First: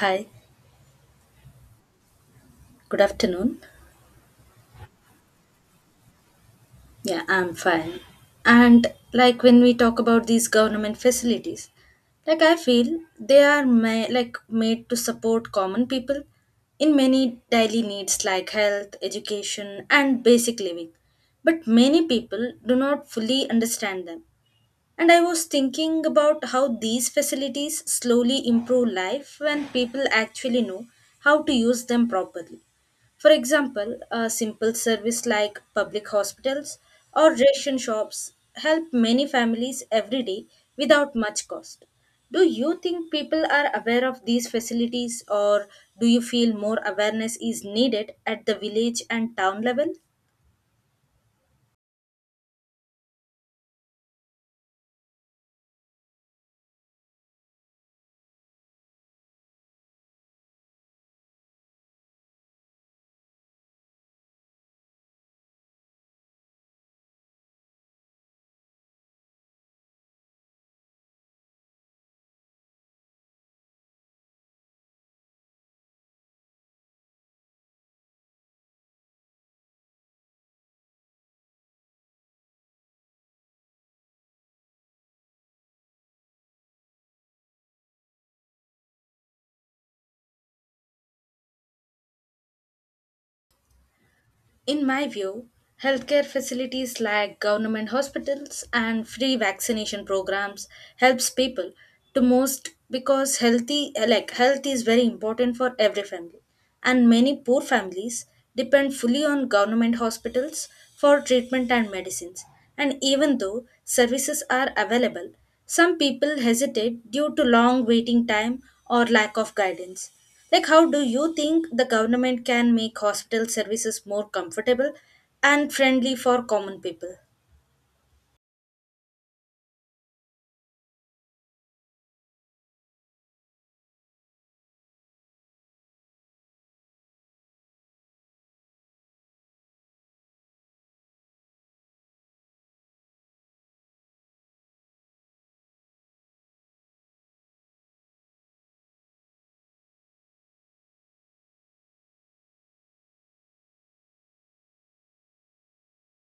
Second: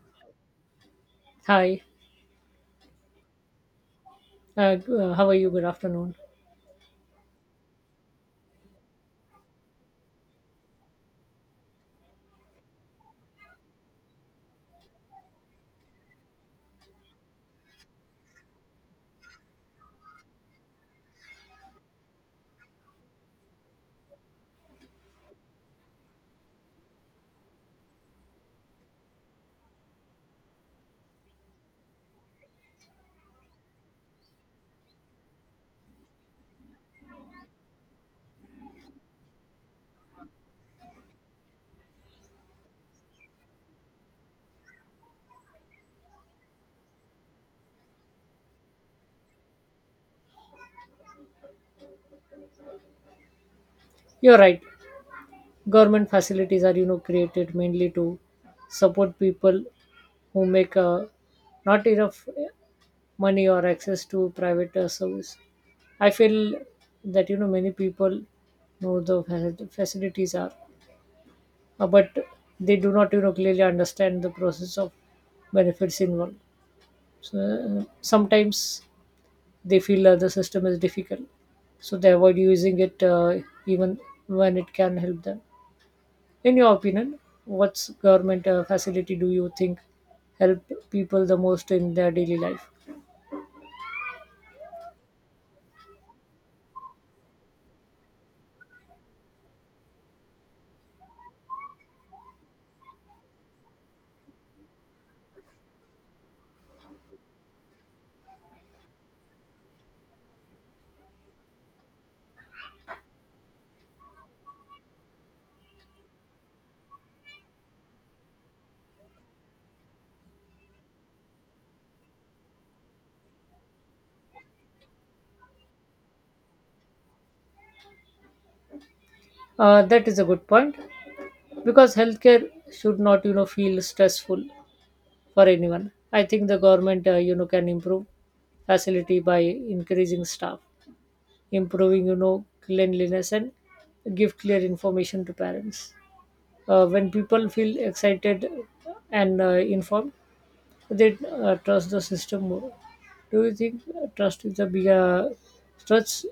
Hi, Hi, good afternoon. How are you? Good afternoon. Yeah, I'm fine. And like when we talk about these government facilities, like I feel they are like made to support common people in many daily needs like health, education, and basic living. But many people do not fully understand them. And I was thinking about how these facilities slowly improve life when people actually know how to use them properly. For example, a simple service like public hospitals or ration shops help many families every day without much cost. Do you think people are aware of these facilities, or do you feel more awareness is needed at the village and town level? You're right. Government facilities are created mainly to support people who make not enough money or access to private service. I feel that many people know the facilities are, but they do not clearly understand the process of benefits involved. So sometimes they feel that the system is difficult, so they avoid using it even when it can help them. In your opinion, what's government facility do you think help people the most in their daily life? In my view, healthcare facilities like government hospitals and free vaccination programs helps people to most because healthy like health is very important for every family and many poor families depend fully on government hospitals for treatment and medicines, and even though services are available, some people hesitate due to long waiting time or lack of guidance. Like, how do you think the government can make hospital services more comfortable and friendly for common people? That is a good point because healthcare should not feel stressful for anyone. I think the government can improve facility by increasing staff, improving cleanliness, and give clear information to parents. When people feel excited and informed, they trust the system more. Do you think trust is a big trust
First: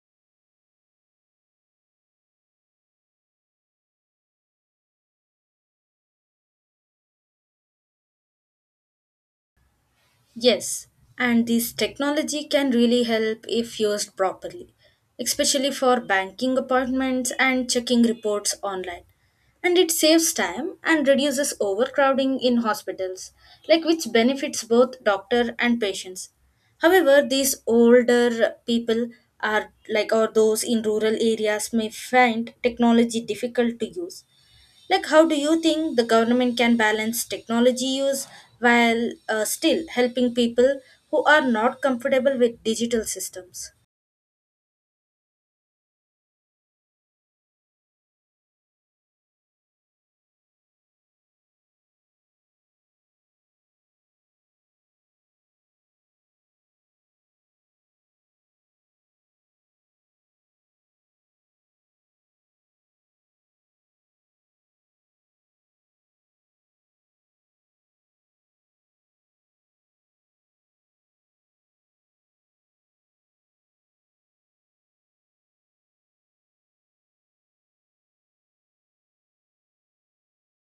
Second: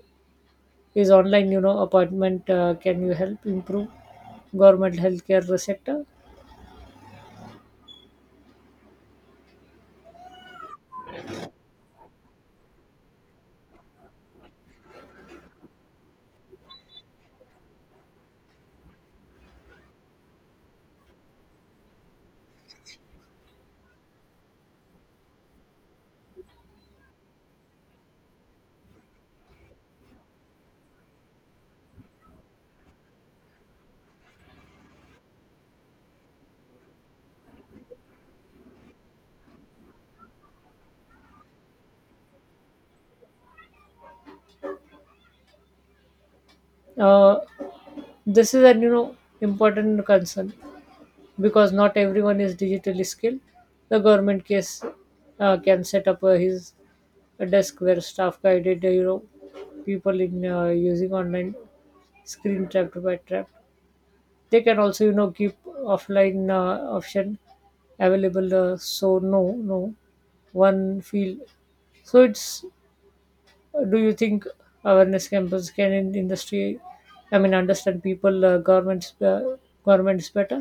is online? Appointment can you help improve government healthcare sector? Yes, and this technology can really help if used properly, especially for banking appointments and checking reports online. And it saves time and reduces overcrowding in hospitals, like which benefits both doctor and patients. However, these older people are like or those in rural areas may find technology difficult to use. Like, how do you think the government can balance technology use while still helping people who are not comfortable with digital systems? Uh, this is an important concern because not everyone is digitally skilled. The government case can set up his a desk where staff guided people in using online screen trapped by trapped. They can also keep offline option available, so no one field, so it's, do you think awareness campus can in industry, I mean, understand people governments better?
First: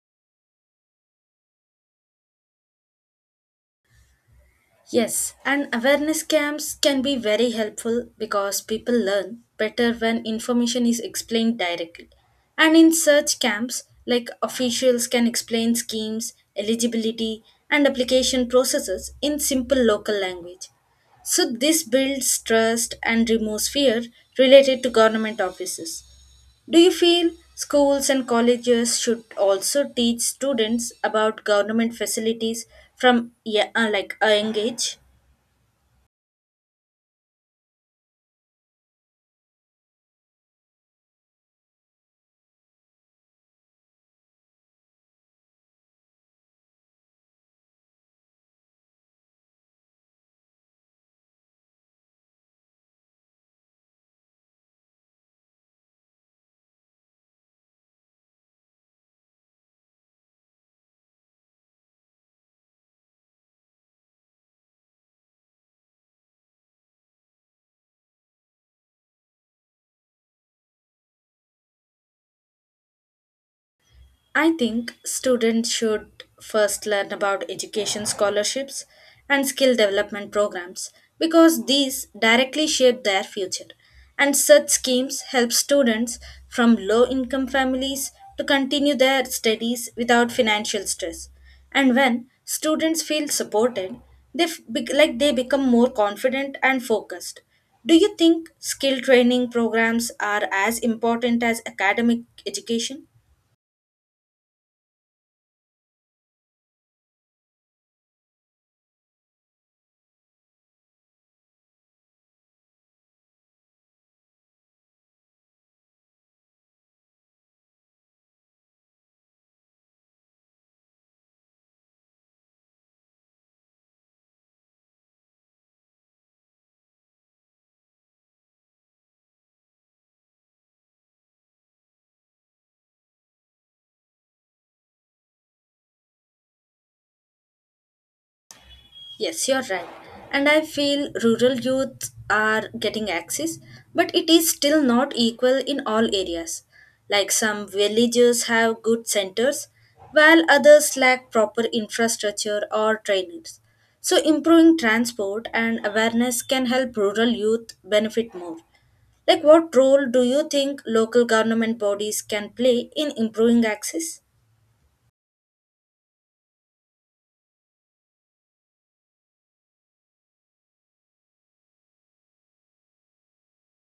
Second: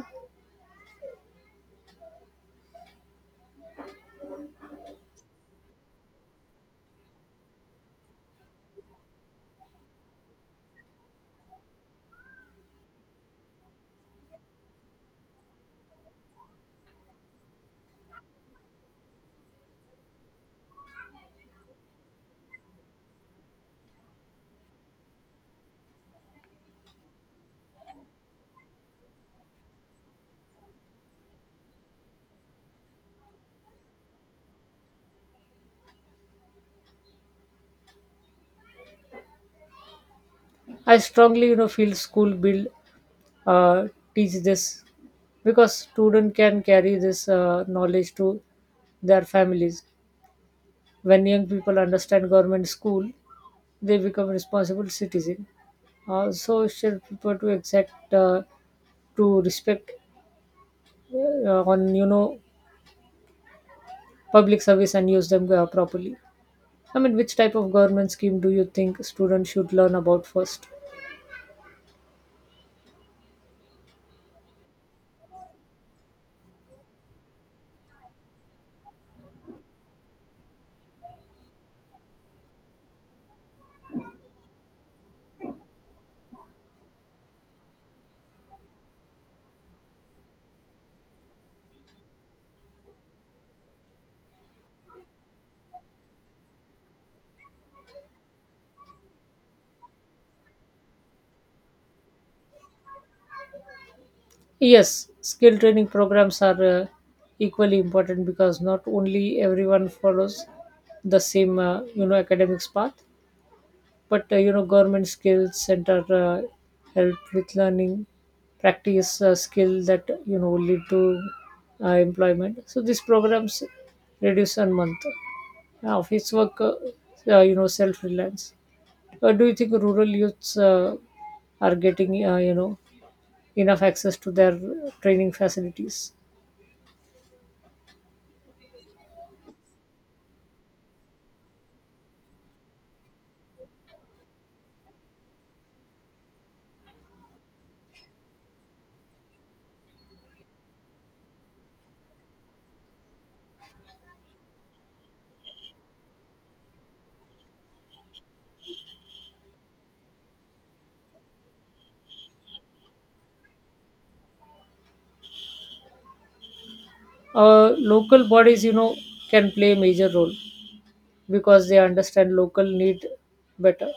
Yes, and awareness camps can be very helpful because people learn better when information is explained directly. And in such camps, like officials can explain schemes, eligibility, and application processes in simple local language. So, this builds trust and removes fear related to government offices. Do you feel schools and colleges should also teach students about government facilities from yeah, like a young age? I strongly feel school build, uh, teach this because student can carry this knowledge to their families. When young people understand government school, they become responsible citizen. So should people to exact, to respect on public service and use them properly. I mean, which type of government scheme do you think students should learn about first? I think students should first learn about education scholarships and skill development programs because these directly shape their future. And such schemes help students from low income families to continue their studies without financial stress. And when students feel supported, they like they become more confident and focused. Do you think skill training programs are as important as academic education? Yes, skill training programs are equally important because not only everyone follows the same academics path. But government skills center help with learning, practice skill that lead to employment. So these programs reduce on month office work. Self reliance. Do you think rural youths are getting enough access to their training facilities? Yes, you're right. And I feel rural youth are getting access, but it is still not equal in all areas. Like some villages have good centers, while others lack proper infrastructure or trainers. So, improving transport and awareness can help rural youth benefit more. Like, what role do you think local government bodies can play in improving access? Local bodies can play a major role because they understand local need better.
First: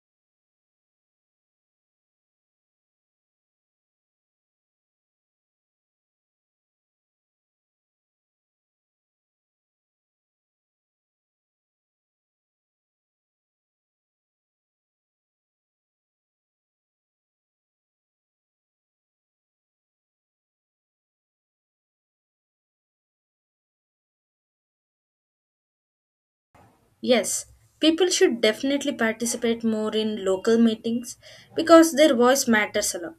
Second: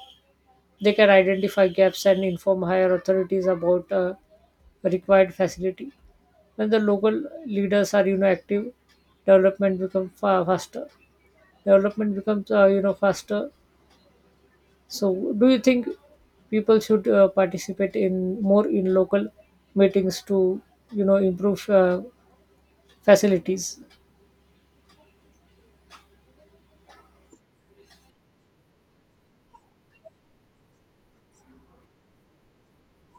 They can identify gaps and inform higher authorities about required facility. When the local leaders are active, development becomes faster. Development becomes faster. So, do you think people should participate in more in local meetings to improve facilities? Yes, people should definitely participate more in local meetings because their voice matters a lot.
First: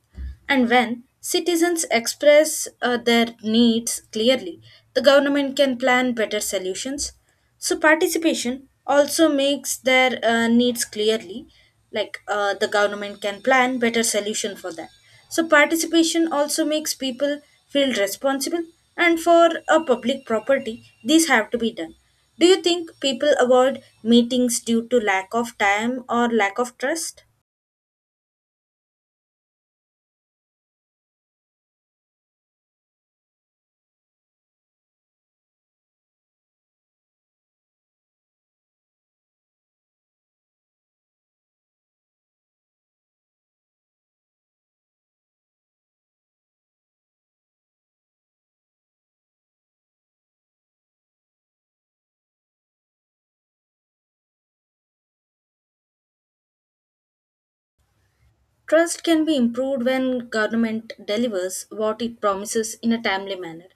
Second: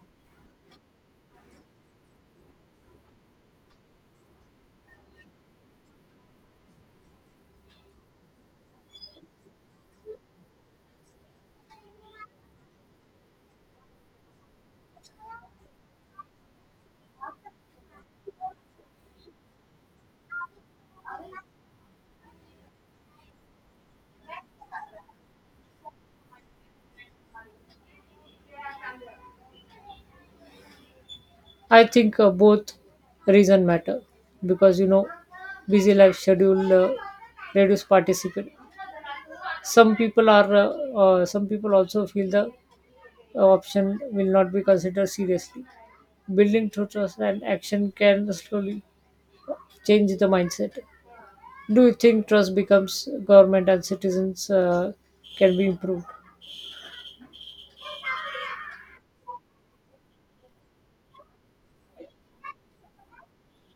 And when citizens express their needs clearly, the government can plan better solutions. So, participation also makes their needs clearly, like the government can plan better solution for that. So, participation also makes people feel responsible, and for a public property, these have to be done. Do you think people avoid meetings due to lack of time or lack of trust? I think both reason matter because busy life schedule reduce participation. some people are uh, some people also feel the option will not be considered seriously. Building through trust and action can slowly change the mindset. Do you think trust becomes government and citizens can be improved? Trust can be improved when government delivers what it promises in a timely manner.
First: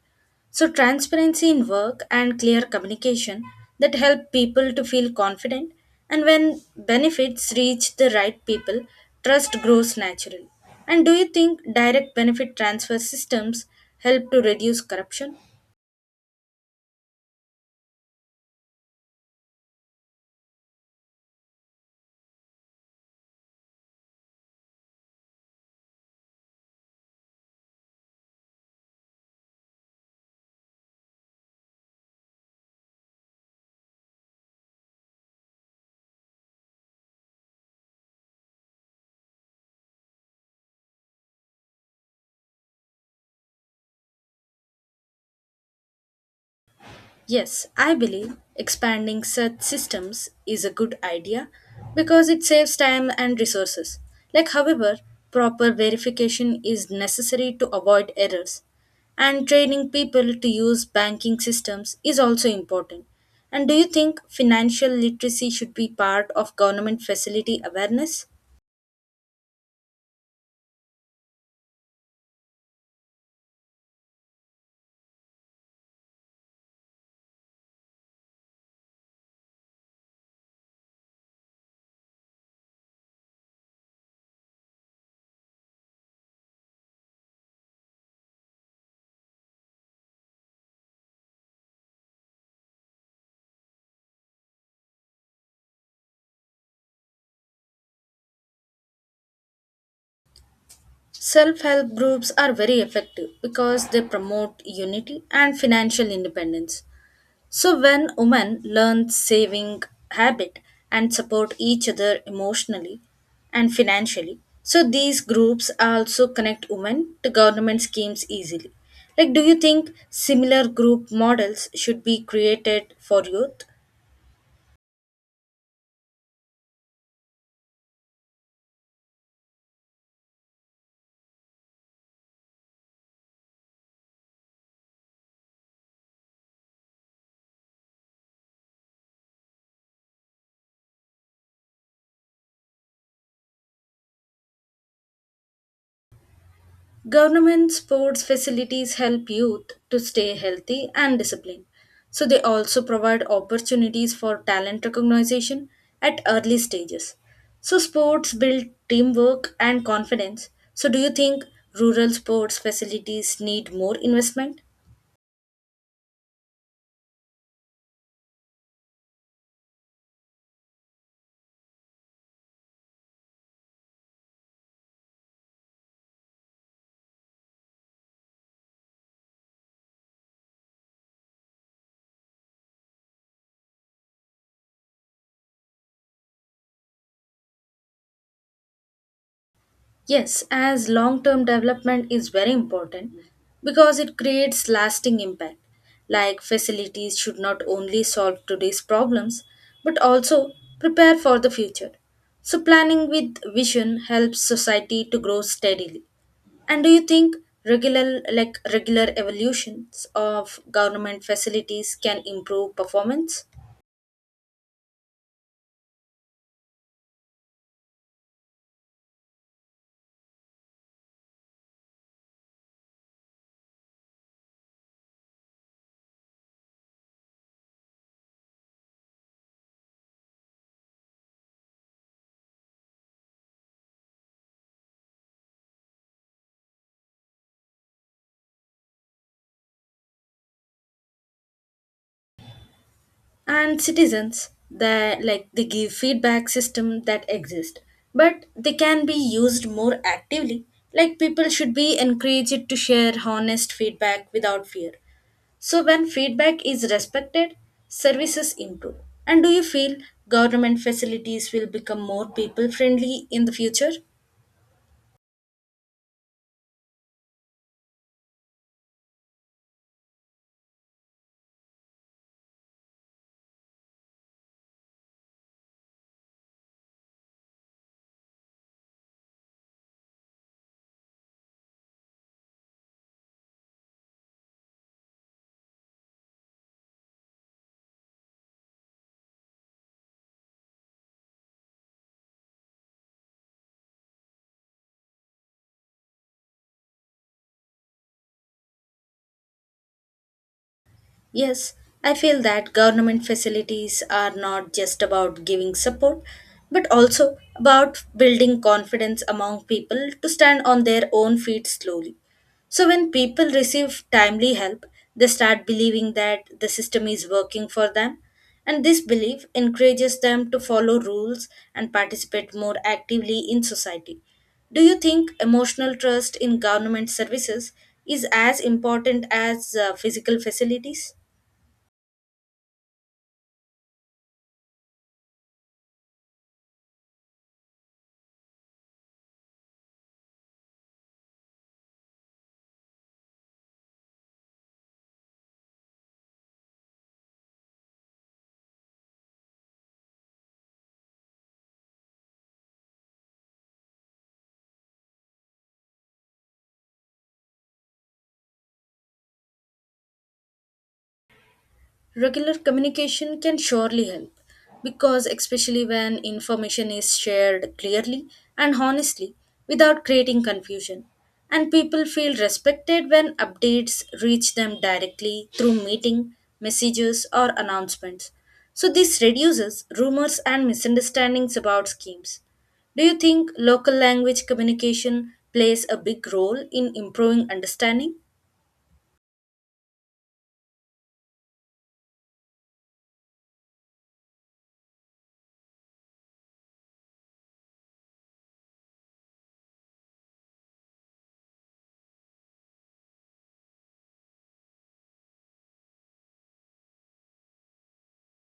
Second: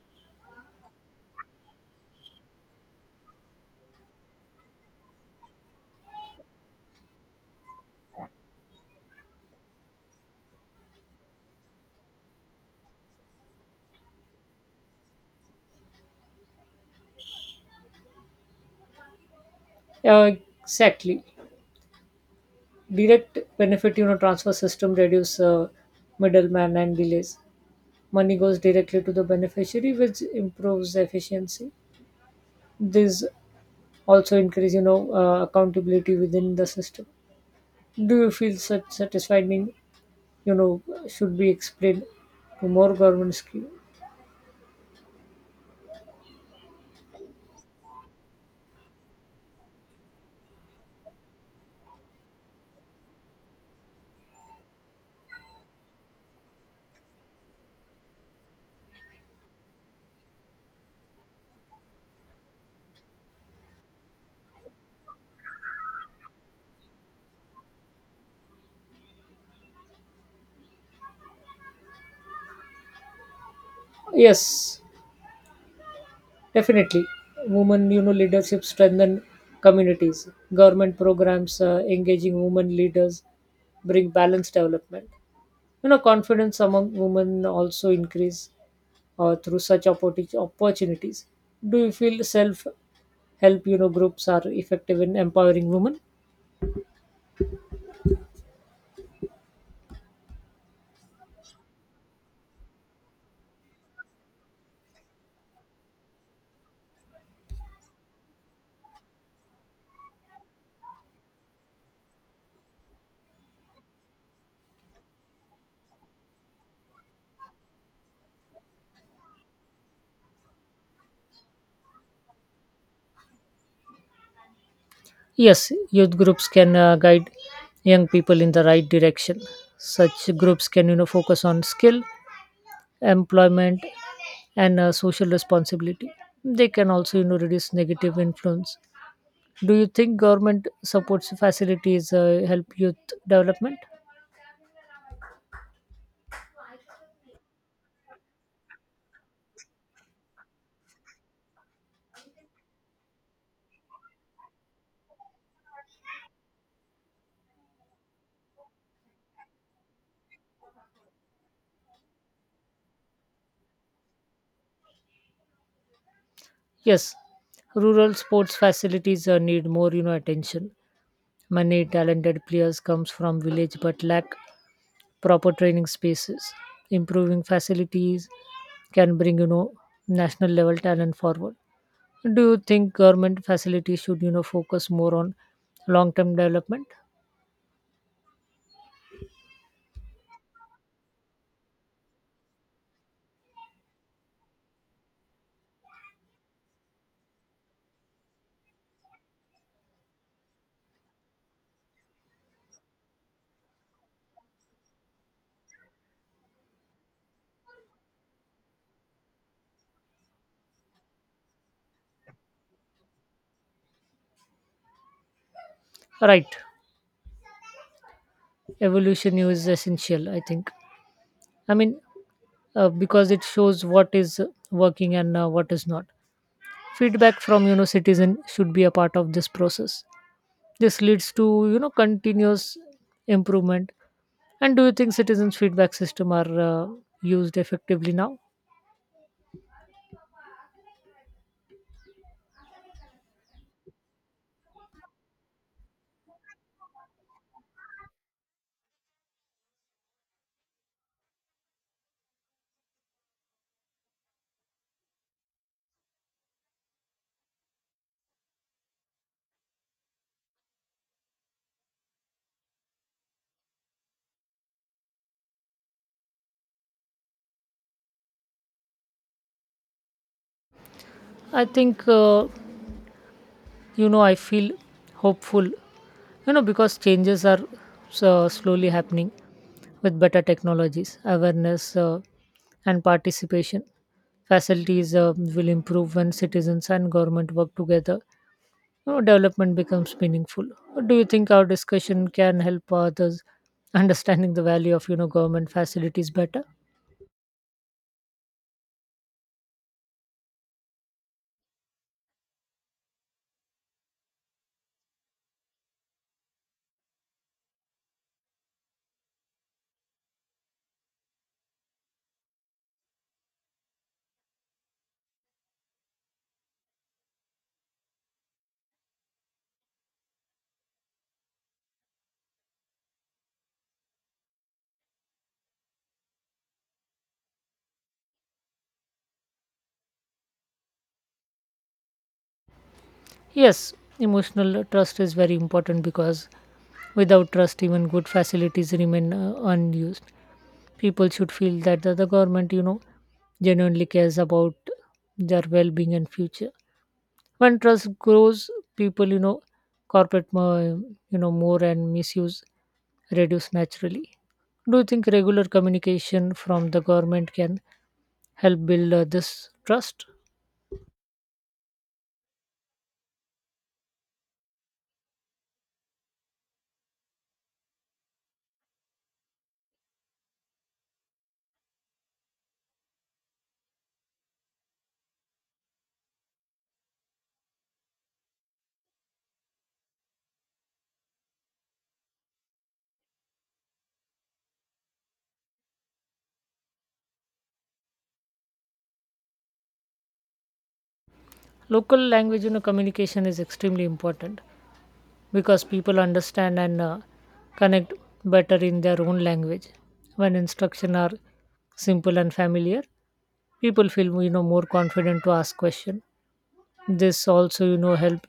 So transparency in work and clear communication that help people to feel confident, and when benefits reach the right people, trust grows naturally. And do you think direct benefit transfer systems help to reduce corruption? uh, exactly. Direct benefit transfer system reduce middleman and delays. Money goes directly to the beneficiary, which improves efficiency. This also increase accountability within the system. Do you feel such satisfied? Mean, You know, should be explained to more government scheme. Yes, I believe expanding such systems is a good idea because it saves time and resources. Like, however, proper verification is necessary to avoid errors, and training people to use banking systems is also important. And do you think financial literacy should be part of government facility awareness? Yes, definitely. Women leadership strengthen communities. Government programs engaging women leaders bring balanced development. Confidence among women also increase through such opportunities. Do you feel self help? Groups are effective in empowering women. Self help groups are very effective because they promote unity and financial independence. So, when women learn saving habit and support each other emotionally and financially, so these groups also connect women to government schemes easily. Like, do you think similar group models should be created for youth? Yes, youth groups can guide young people in the right direction. Such groups can focus on skill, employment, and social responsibility. They can also reduce negative influence. Do you think government supports facilities help youth development? Government sports facilities help youth to stay healthy and disciplined. So they also provide opportunities for talent recognition at early stages. So sports build teamwork and confidence. So do you think rural sports facilities need more investment? Yes, rural sports facilities need more attention. Many talented players comes from village but lack proper training spaces. Improving facilities can bring national level talent forward. Do you think government facilities should focus more on long term development? Yes, as long term development is very important because it creates lasting impact. Like facilities should not only solve today's problems but also prepare for the future. So, planning with vision helps society to grow steadily. And do you think regular evolutions of government facilities can improve performance? Right, evolution is essential, I think. I mean, because it shows what is working and what is not. Feedback from citizen should be a part of this process. This leads to continuous improvement. And do you think citizens' feedback system are used effectively now? And citizens that like they give feedback system that exist, but they can be used more actively. Like people should be encouraged to share honest feedback without fear, so when feedback is respected, services improve. And do you feel government facilities will become more people friendly in the future? I think, uh, I feel hopeful, because changes are slowly happening with better technologies, awareness, and participation. Facilities will improve when citizens and government work together. Development becomes meaningful. Do you think our discussion can help others understanding the value of government facilities better? Yes, I feel that government facilities are not just about giving support, but also about building confidence among people to stand on their own feet slowly. So, when people receive timely help, they start believing that the system is working for them, and this belief encourages them to follow rules and participate more actively in society. Do you think emotional trust in government services is as important as physical facilities? Yes, emotional trust is very important because without trust, even good facilities remain unused. People should feel that the government genuinely cares about their well-being and future. When trust grows, people corporate, more and misuse reduce naturally. Do you think regular communication from the government can help build this trust? Regular communication can surely help because, especially when information is shared clearly and honestly without creating confusion, and people feel respected when updates reach them directly through meeting, messages, or announcements. So, this reduces rumors and misunderstandings about schemes. Do you think local language communication plays a big role in improving understanding? Local language communication is extremely important because people understand and connect better in their own language. When instruction are simple and familiar, people feel more confident to ask question. This also help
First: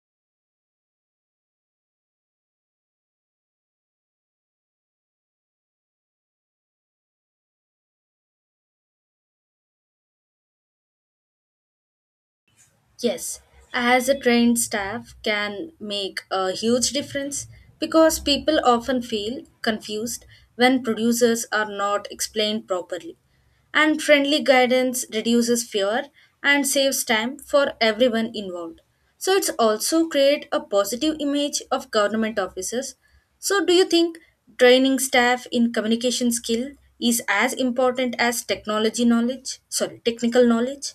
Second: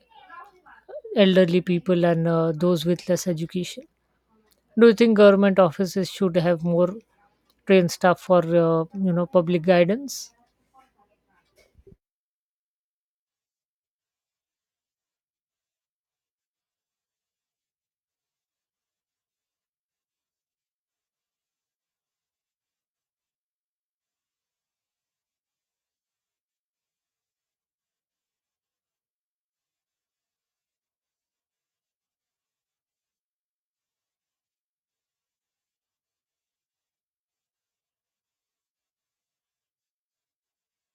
elderly people and those with less education. Do you think government offices should have more trained staff for public guidance? Yes, as a trained staff can make a huge difference because people often feel confused when producers are not explained properly. And friendly guidance reduces fear and saves time for everyone involved. So it's also create a positive image of government officers. So do you think training staff in communication skill is as important as technology knowledge? Sorry, technical knowledge?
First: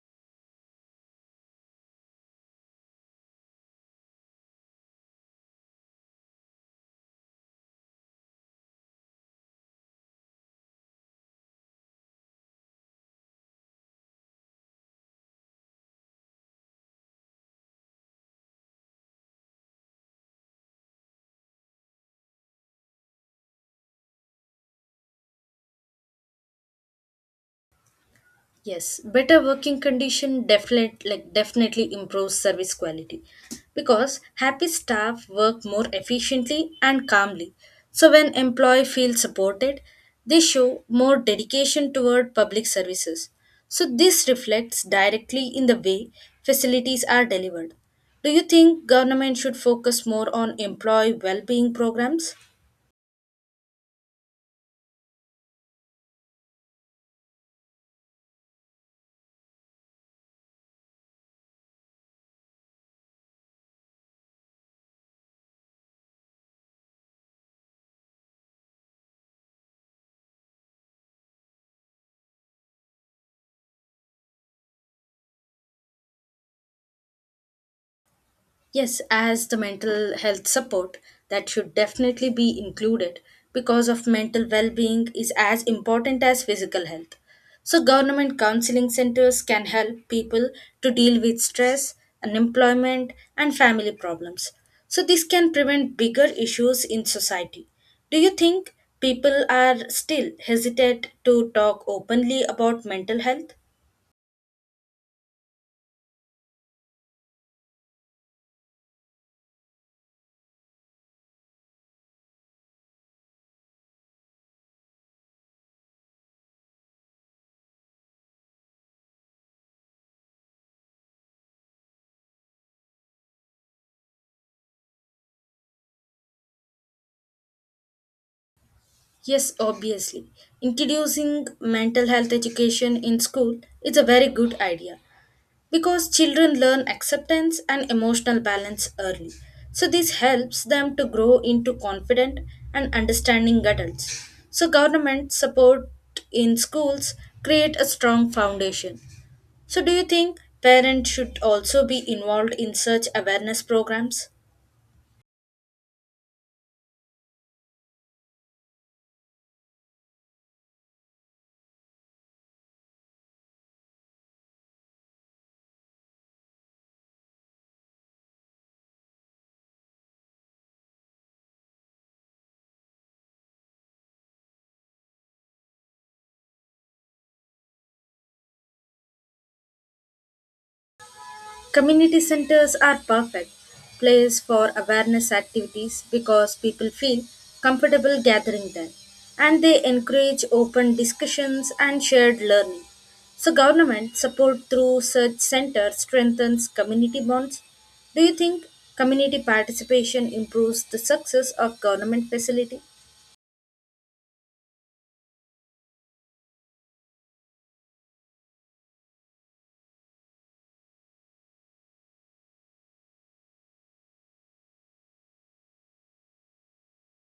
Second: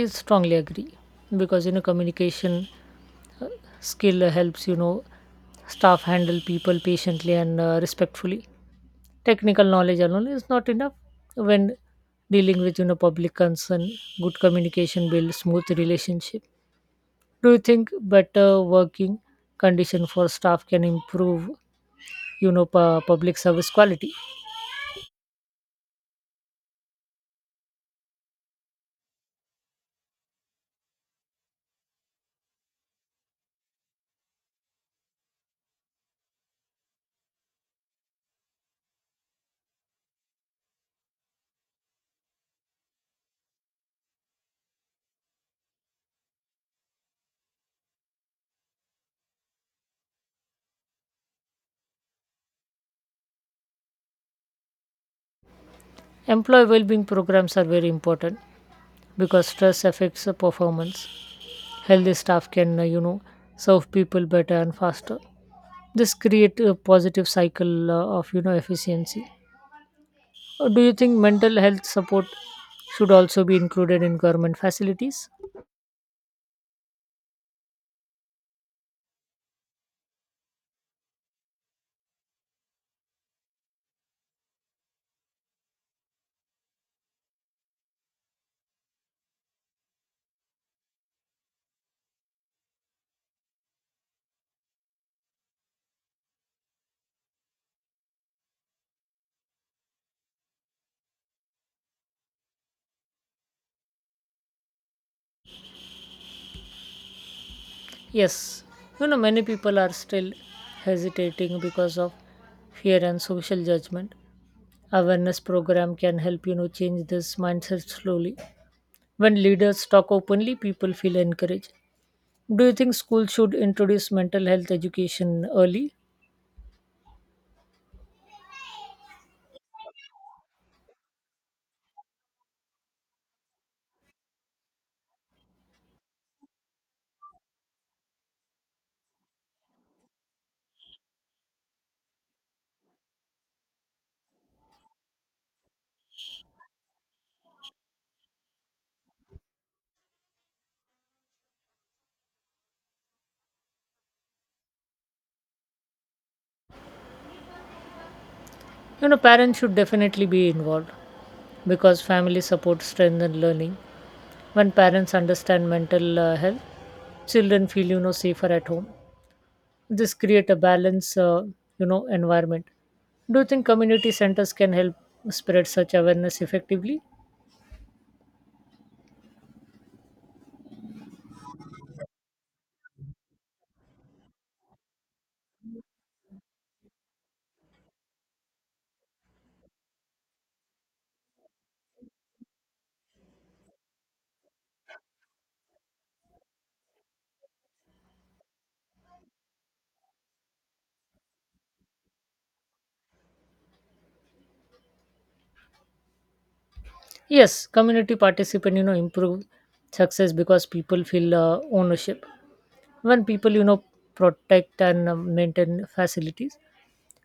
I strongly agree because communication skill helps staff handle people patiently and respectfully. Technical knowledge alone is not enough when dealing with public concern. Good communication builds smooth relationship. Do you think better working condition for staff can improve public service quality? Yes, better working condition definitely improves service quality because happy staff work more efficiently and calmly. So when employee feels supported, they show more dedication toward public services. So this reflects directly in the way facilities are delivered. Do you think government should focus more on employee well-being programs? Employee well-being programs are very important because stress affects the performance. Healthy staff can serve people better and faster. This create a positive cycle of efficiency. Do you think mental health support should also be included in government facilities? Yes, as the mental health support that should definitely be included because of mental well-being is as important as physical health. So government counseling centers can help people to deal with stress, unemployment and family problems. So this can prevent bigger issues in society. Do you think people are still hesitant to talk openly about mental health? Yes, many people are still hesitating because of fear and social judgment. Awareness program can help change this mindset slowly. When leaders talk openly, people feel encouraged. Do you think schools should introduce mental health education early? Yes, obviously. Introducing mental health education in school is a very good idea because children learn acceptance and emotional balance early. So, this helps them to grow into confident and understanding adults. So, government support in schools create a strong foundation. So, do you think parents should also be involved in such awareness programs? Parents should definitely be involved because family support strengthens learning. When parents understand mental health, children feel safer at home. This create a balance environment. Do you think community centers can help spread such awareness effectively? Community centers are perfect place for awareness activities because people feel comfortable gathering there and they encourage open discussions and shared learning. So government support through such centers strengthens community bonds. Do you think community participation improves the success of government facility? Yes, community participant improve success because people feel ownership. When people protect and maintain facilities,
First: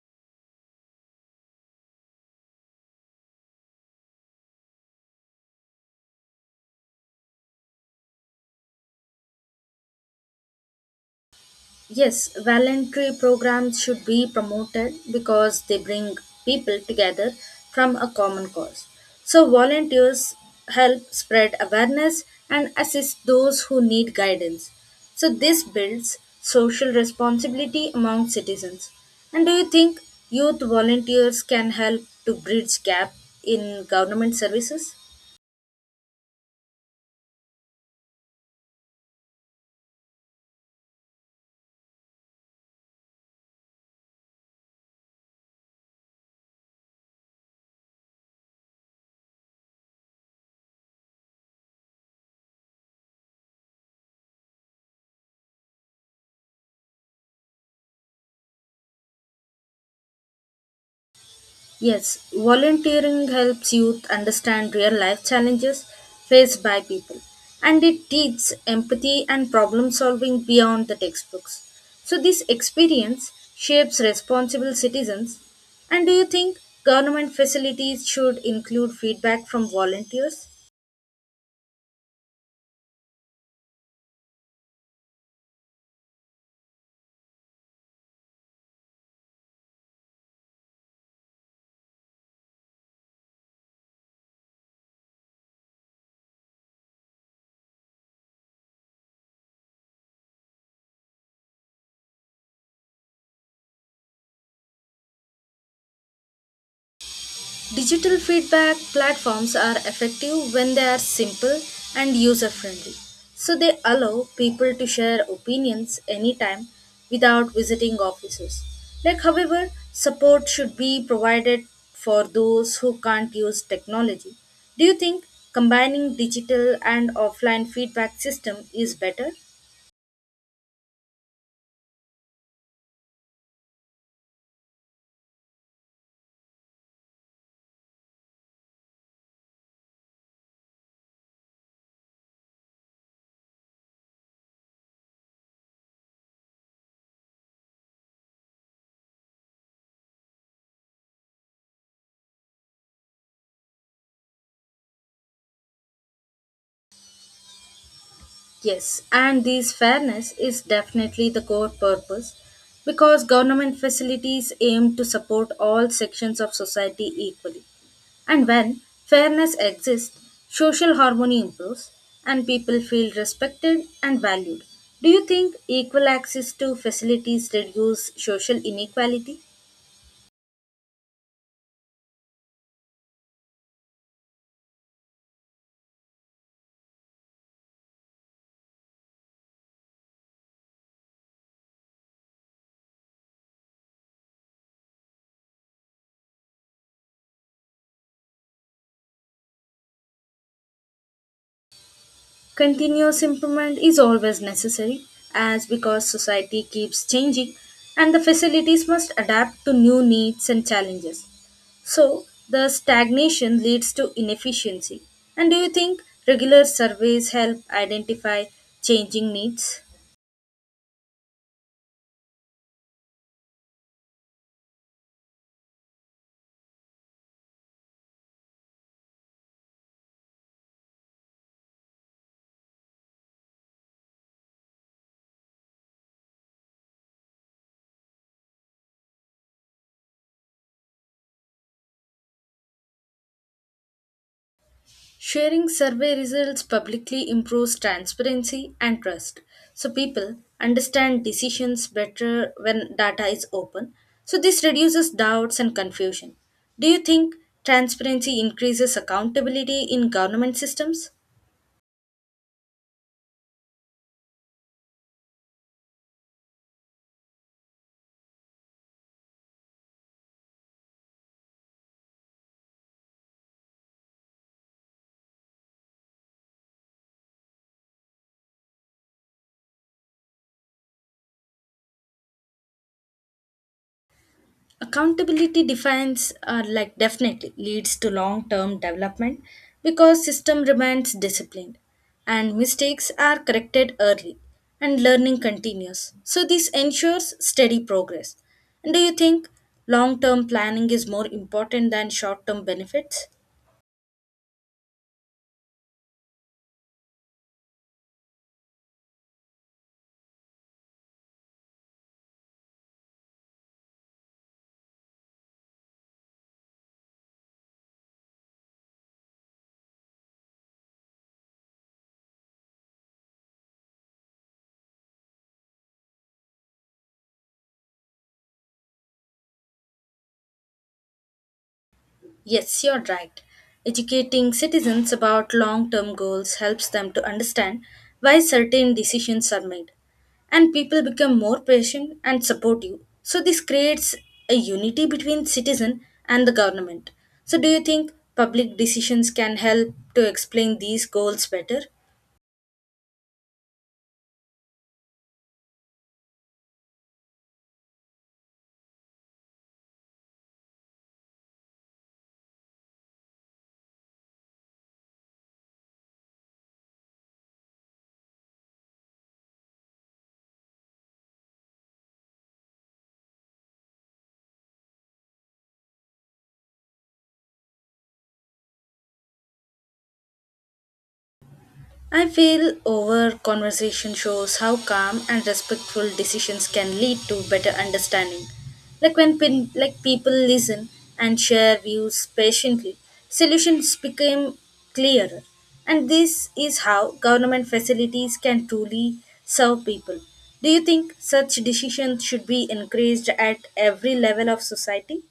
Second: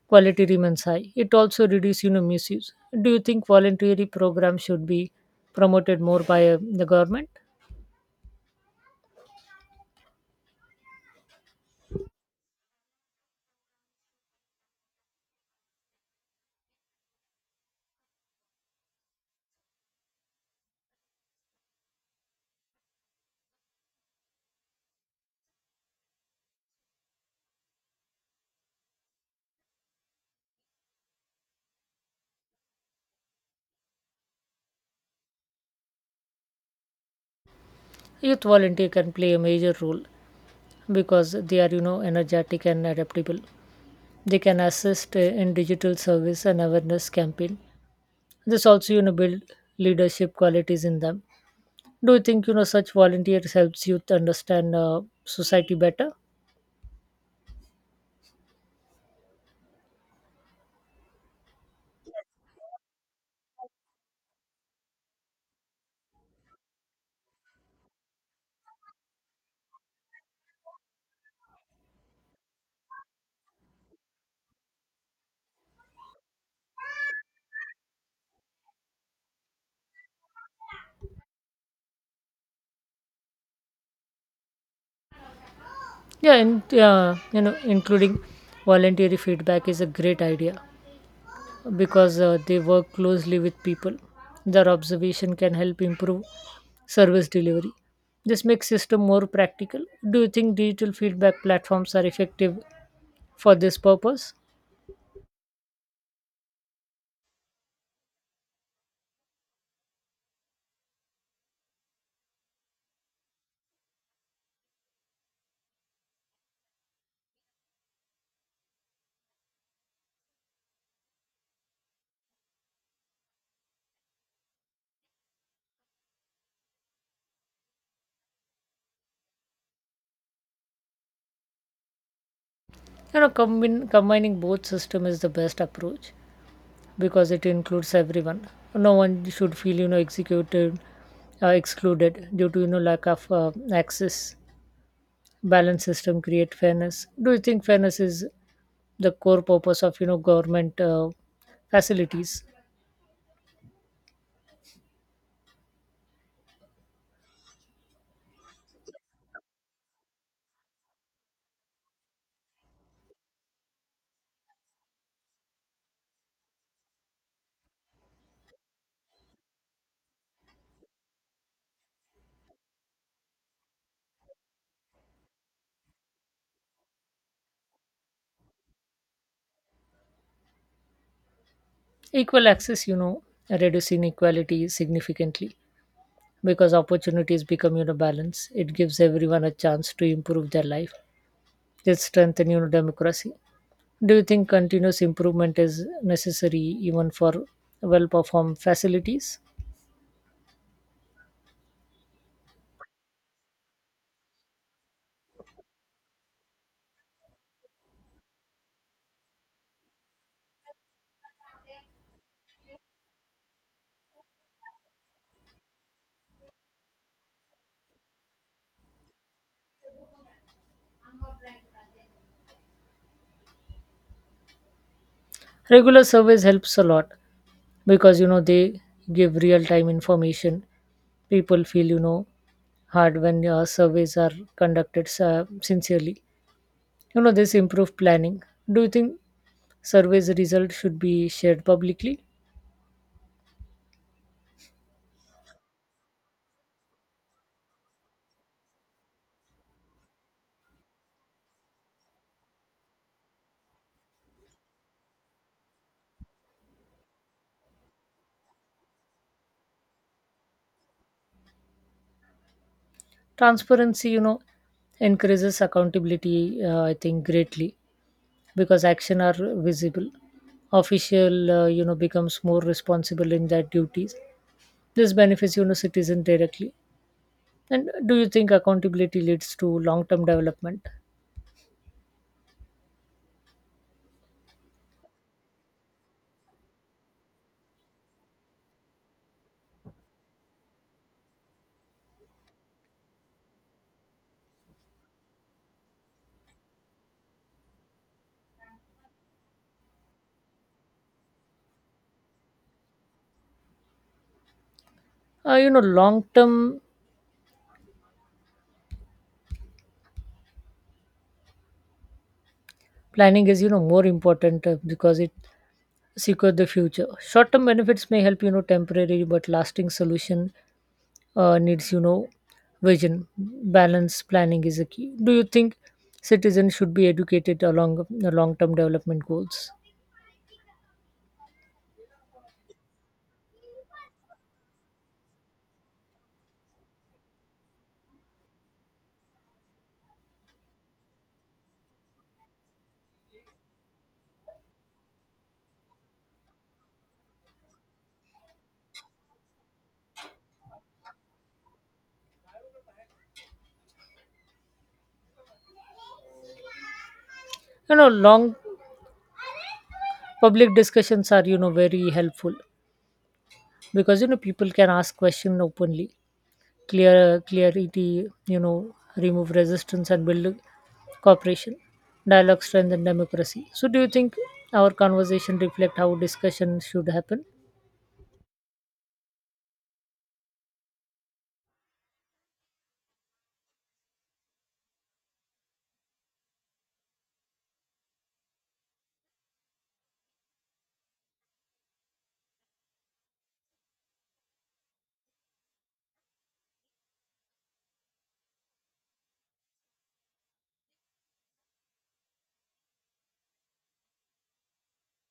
quality remains high. It also reduces misuse. Do you think voluntary program should be promoted more by the government? Yes, voluntary programs should be promoted because they bring people together from a common cause. So, volunteers help spread awareness and assist those who need guidance. So, this builds social responsibility among citizens. And do you think youth volunteers can help to bridge gap in government services? Youth volunteer can play a major role because they are energetic and adaptable. They can assist in digital service and awareness campaign. This also build leadership qualities in them. Do you think such volunteers helps youth understand society better? Yes, volunteering helps youth understand real life challenges faced by people and it teaches empathy and problem solving beyond the textbooks. So, this experience shapes responsible citizens. And do you think government facilities should include feedback from volunteers? Yeah, and including voluntary feedback is a great idea. Because they work closely with people. Their observation can help improve service delivery. This makes system more practical. Do you think digital feedback platforms are effective for this purpose? Digital feedback platforms are effective when they are simple and user friendly. So they allow people to share opinions anytime without visiting offices. Like however, support should be provided for those who can't use technology. Do you think combining digital and offline feedback system is better? Combining both system is the best approach because it includes everyone. No one should feel excluded due to lack of access. Balance system create fairness. Do you think fairness is the core purpose of government facilities? Yes, and this fairness is definitely the core purpose because government facilities aim to support all sections of society equally. And when fairness exists, social harmony improves and people feel respected and valued. Do you think equal access to facilities reduce social inequality? Equal access reduce inequality significantly because opportunities become balanced. It gives everyone a chance to improve their life. It strengthens democracy. Do you think continuous improvement is necessary even for well performed facilities? Continuous improvement is always necessary as because society keeps changing and the facilities must adapt to new needs and challenges. So, the stagnation leads to inefficiency. And do you think regular surveys help identify changing needs? Regular surveys helps a lot because they give real time information. People feel hard when surveys are conducted sincerely. This improved planning. Do you think surveys results should be shared publicly? Sharing survey results publicly improves transparency and trust. So people understand decisions better when data is open. So this reduces doubts and confusion. Do you think transparency increases accountability in government systems? Transparency encourages accountability, I think, greatly because action are visible. Official becomes more responsible in their duties. This benefits citizen directly. And do you think accountability leads to long-term development? Accountability like, definitely leads to long term development because system remains disciplined and mistakes are corrected early and learning continues. So, this ensures steady progress. And do you think long term planning is more important than short term benefits? Long-term planning is more important because it secure the future. Short term benefits may help temporary but lasting solution needs vision. Balance planning is a key. Do you think citizens should be educated along the long term development goals? Yes, you're right. Educating citizens about long term goals helps them to understand why certain decisions are made, and people become more patient and supportive. So, this creates a unity between citizen and the government. So, do you think public decisions can help to explain these goals better? Long public discussions are very helpful because people can ask questions openly. Clear clarity remove resistance and build cooperation. Dialogue strengthen democracy. So do you think our conversation reflect how discussion should happen? I feel over conversation shows how calm and respectful decisions can lead to better understanding. Like like people listen and share views patiently, solutions become clearer. And this is how government facilities can truly serve people. Do you think such decisions should be encouraged at every level of society?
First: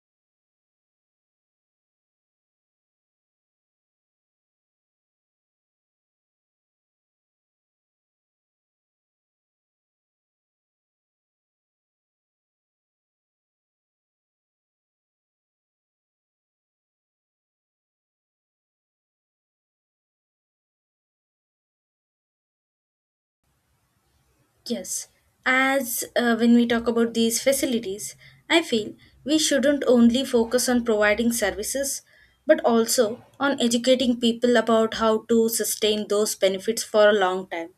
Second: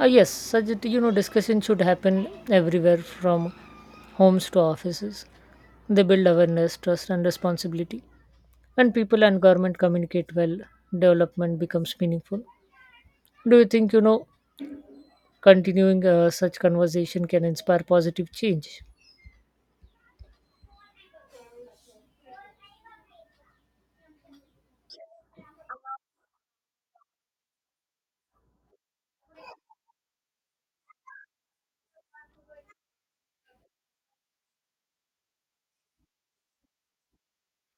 Yes, such that, discussion should happen everywhere from homes to offices. They build awareness, trust, and responsibility. When people and government communicate well, development becomes meaningful. Do you think continuing such conversation can inspire positive change? Yes, as when we talk about these facilities, I feel we shouldn't only focus on providing services but also on educating people about how to sustain those benefits for a long time,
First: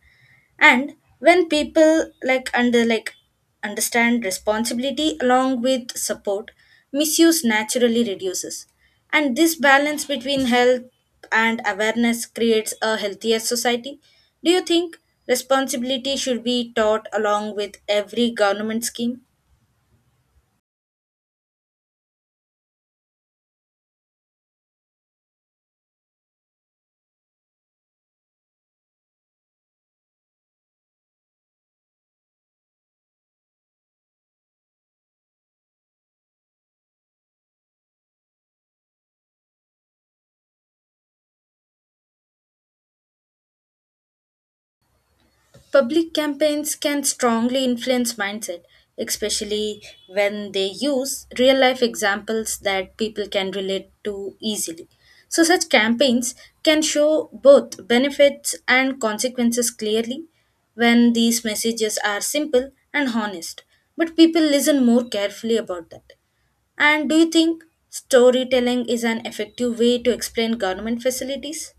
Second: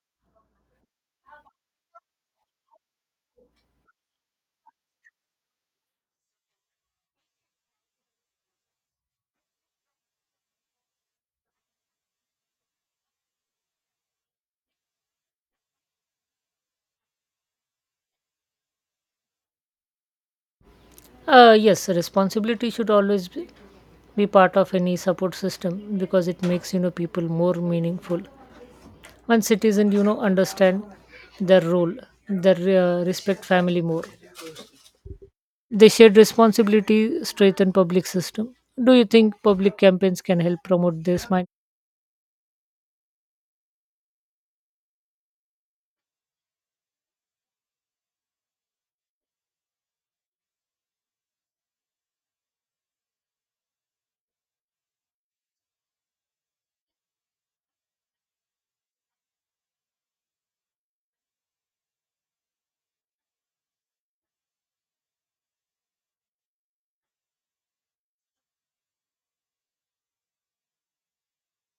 and when people understand responsibility along with support, misuse naturally reduces, and this balance between health and awareness creates a healthier society. Do you think responsibility should be taught along with every government scheme? Yes, responsibility should always be part of any support system because it makes people more meaningful. When citizens understand their role, their respect family more. They shared responsibility strengthen public system. Do you think public campaigns can help promote this mind? Public campaigns can strongly influence mindset, especially when they use real life examples that people can relate to easily. So, such campaigns can show both benefits and consequences clearly when these messages are simple and honest. But people listen more carefully about that. And do you think storytelling is an effective way to explain government facilities?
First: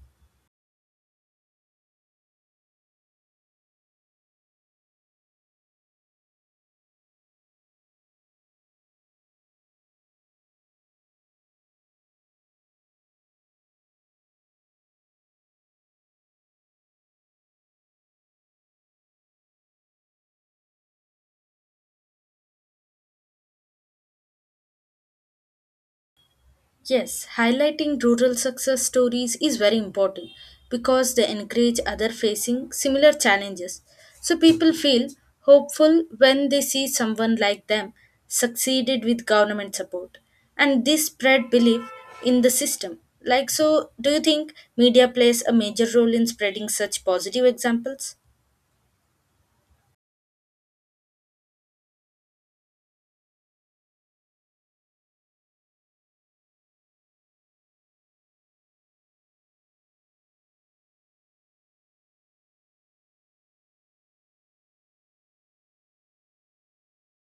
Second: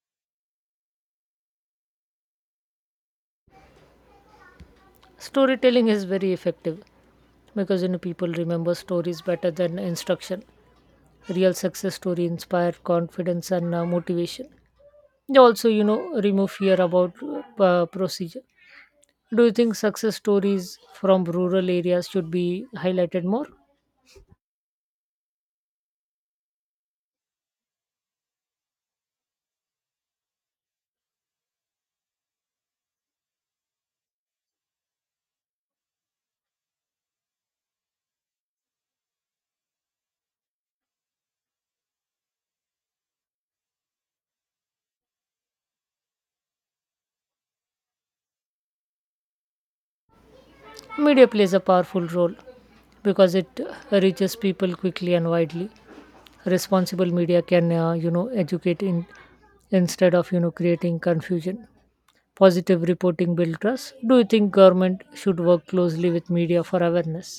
Storytelling is very effective because people remember stories better than instruction. Real success story inspire confidence and motivation. They also remove fear about procedure. Do you think success stories from rural areas should be highlighted more? Yes, highlighting rural success stories is very important because they encourage other facing similar challenges. So people feel hopeful when they see someone like them succeeded with government support and this spread belief in the system. Like so do you think media plays a major role in spreading such positive examples? Media plays a powerful role because it reaches people quickly and widely. Responsible media can educate in instead of creating confusion. Positive reporting builds trust. Do you think government should work closely with media for awareness?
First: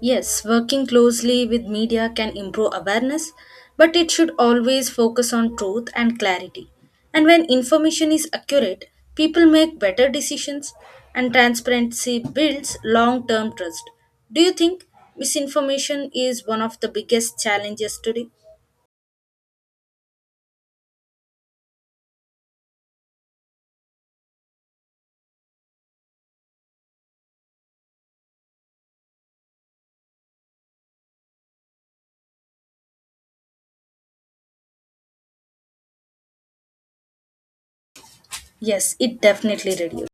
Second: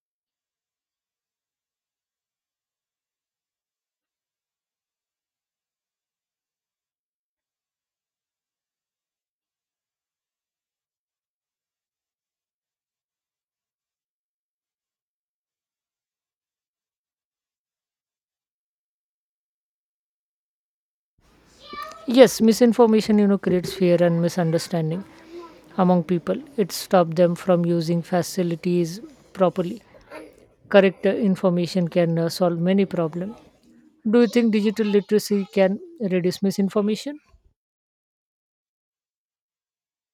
Yes, working closely with media can improve awareness, but it should always focus on truth and clarity. And when information is accurate, people make better decisions and transparency builds long term trust. Do you think misinformation is one of the biggest challenges today? Yes, misinformation creates fear and misunderstanding among people. It stops them from using facilities properly. Correct information can solve many problems. Do you think digital literacy can reduce misinformation? Yes, it definitely reduces.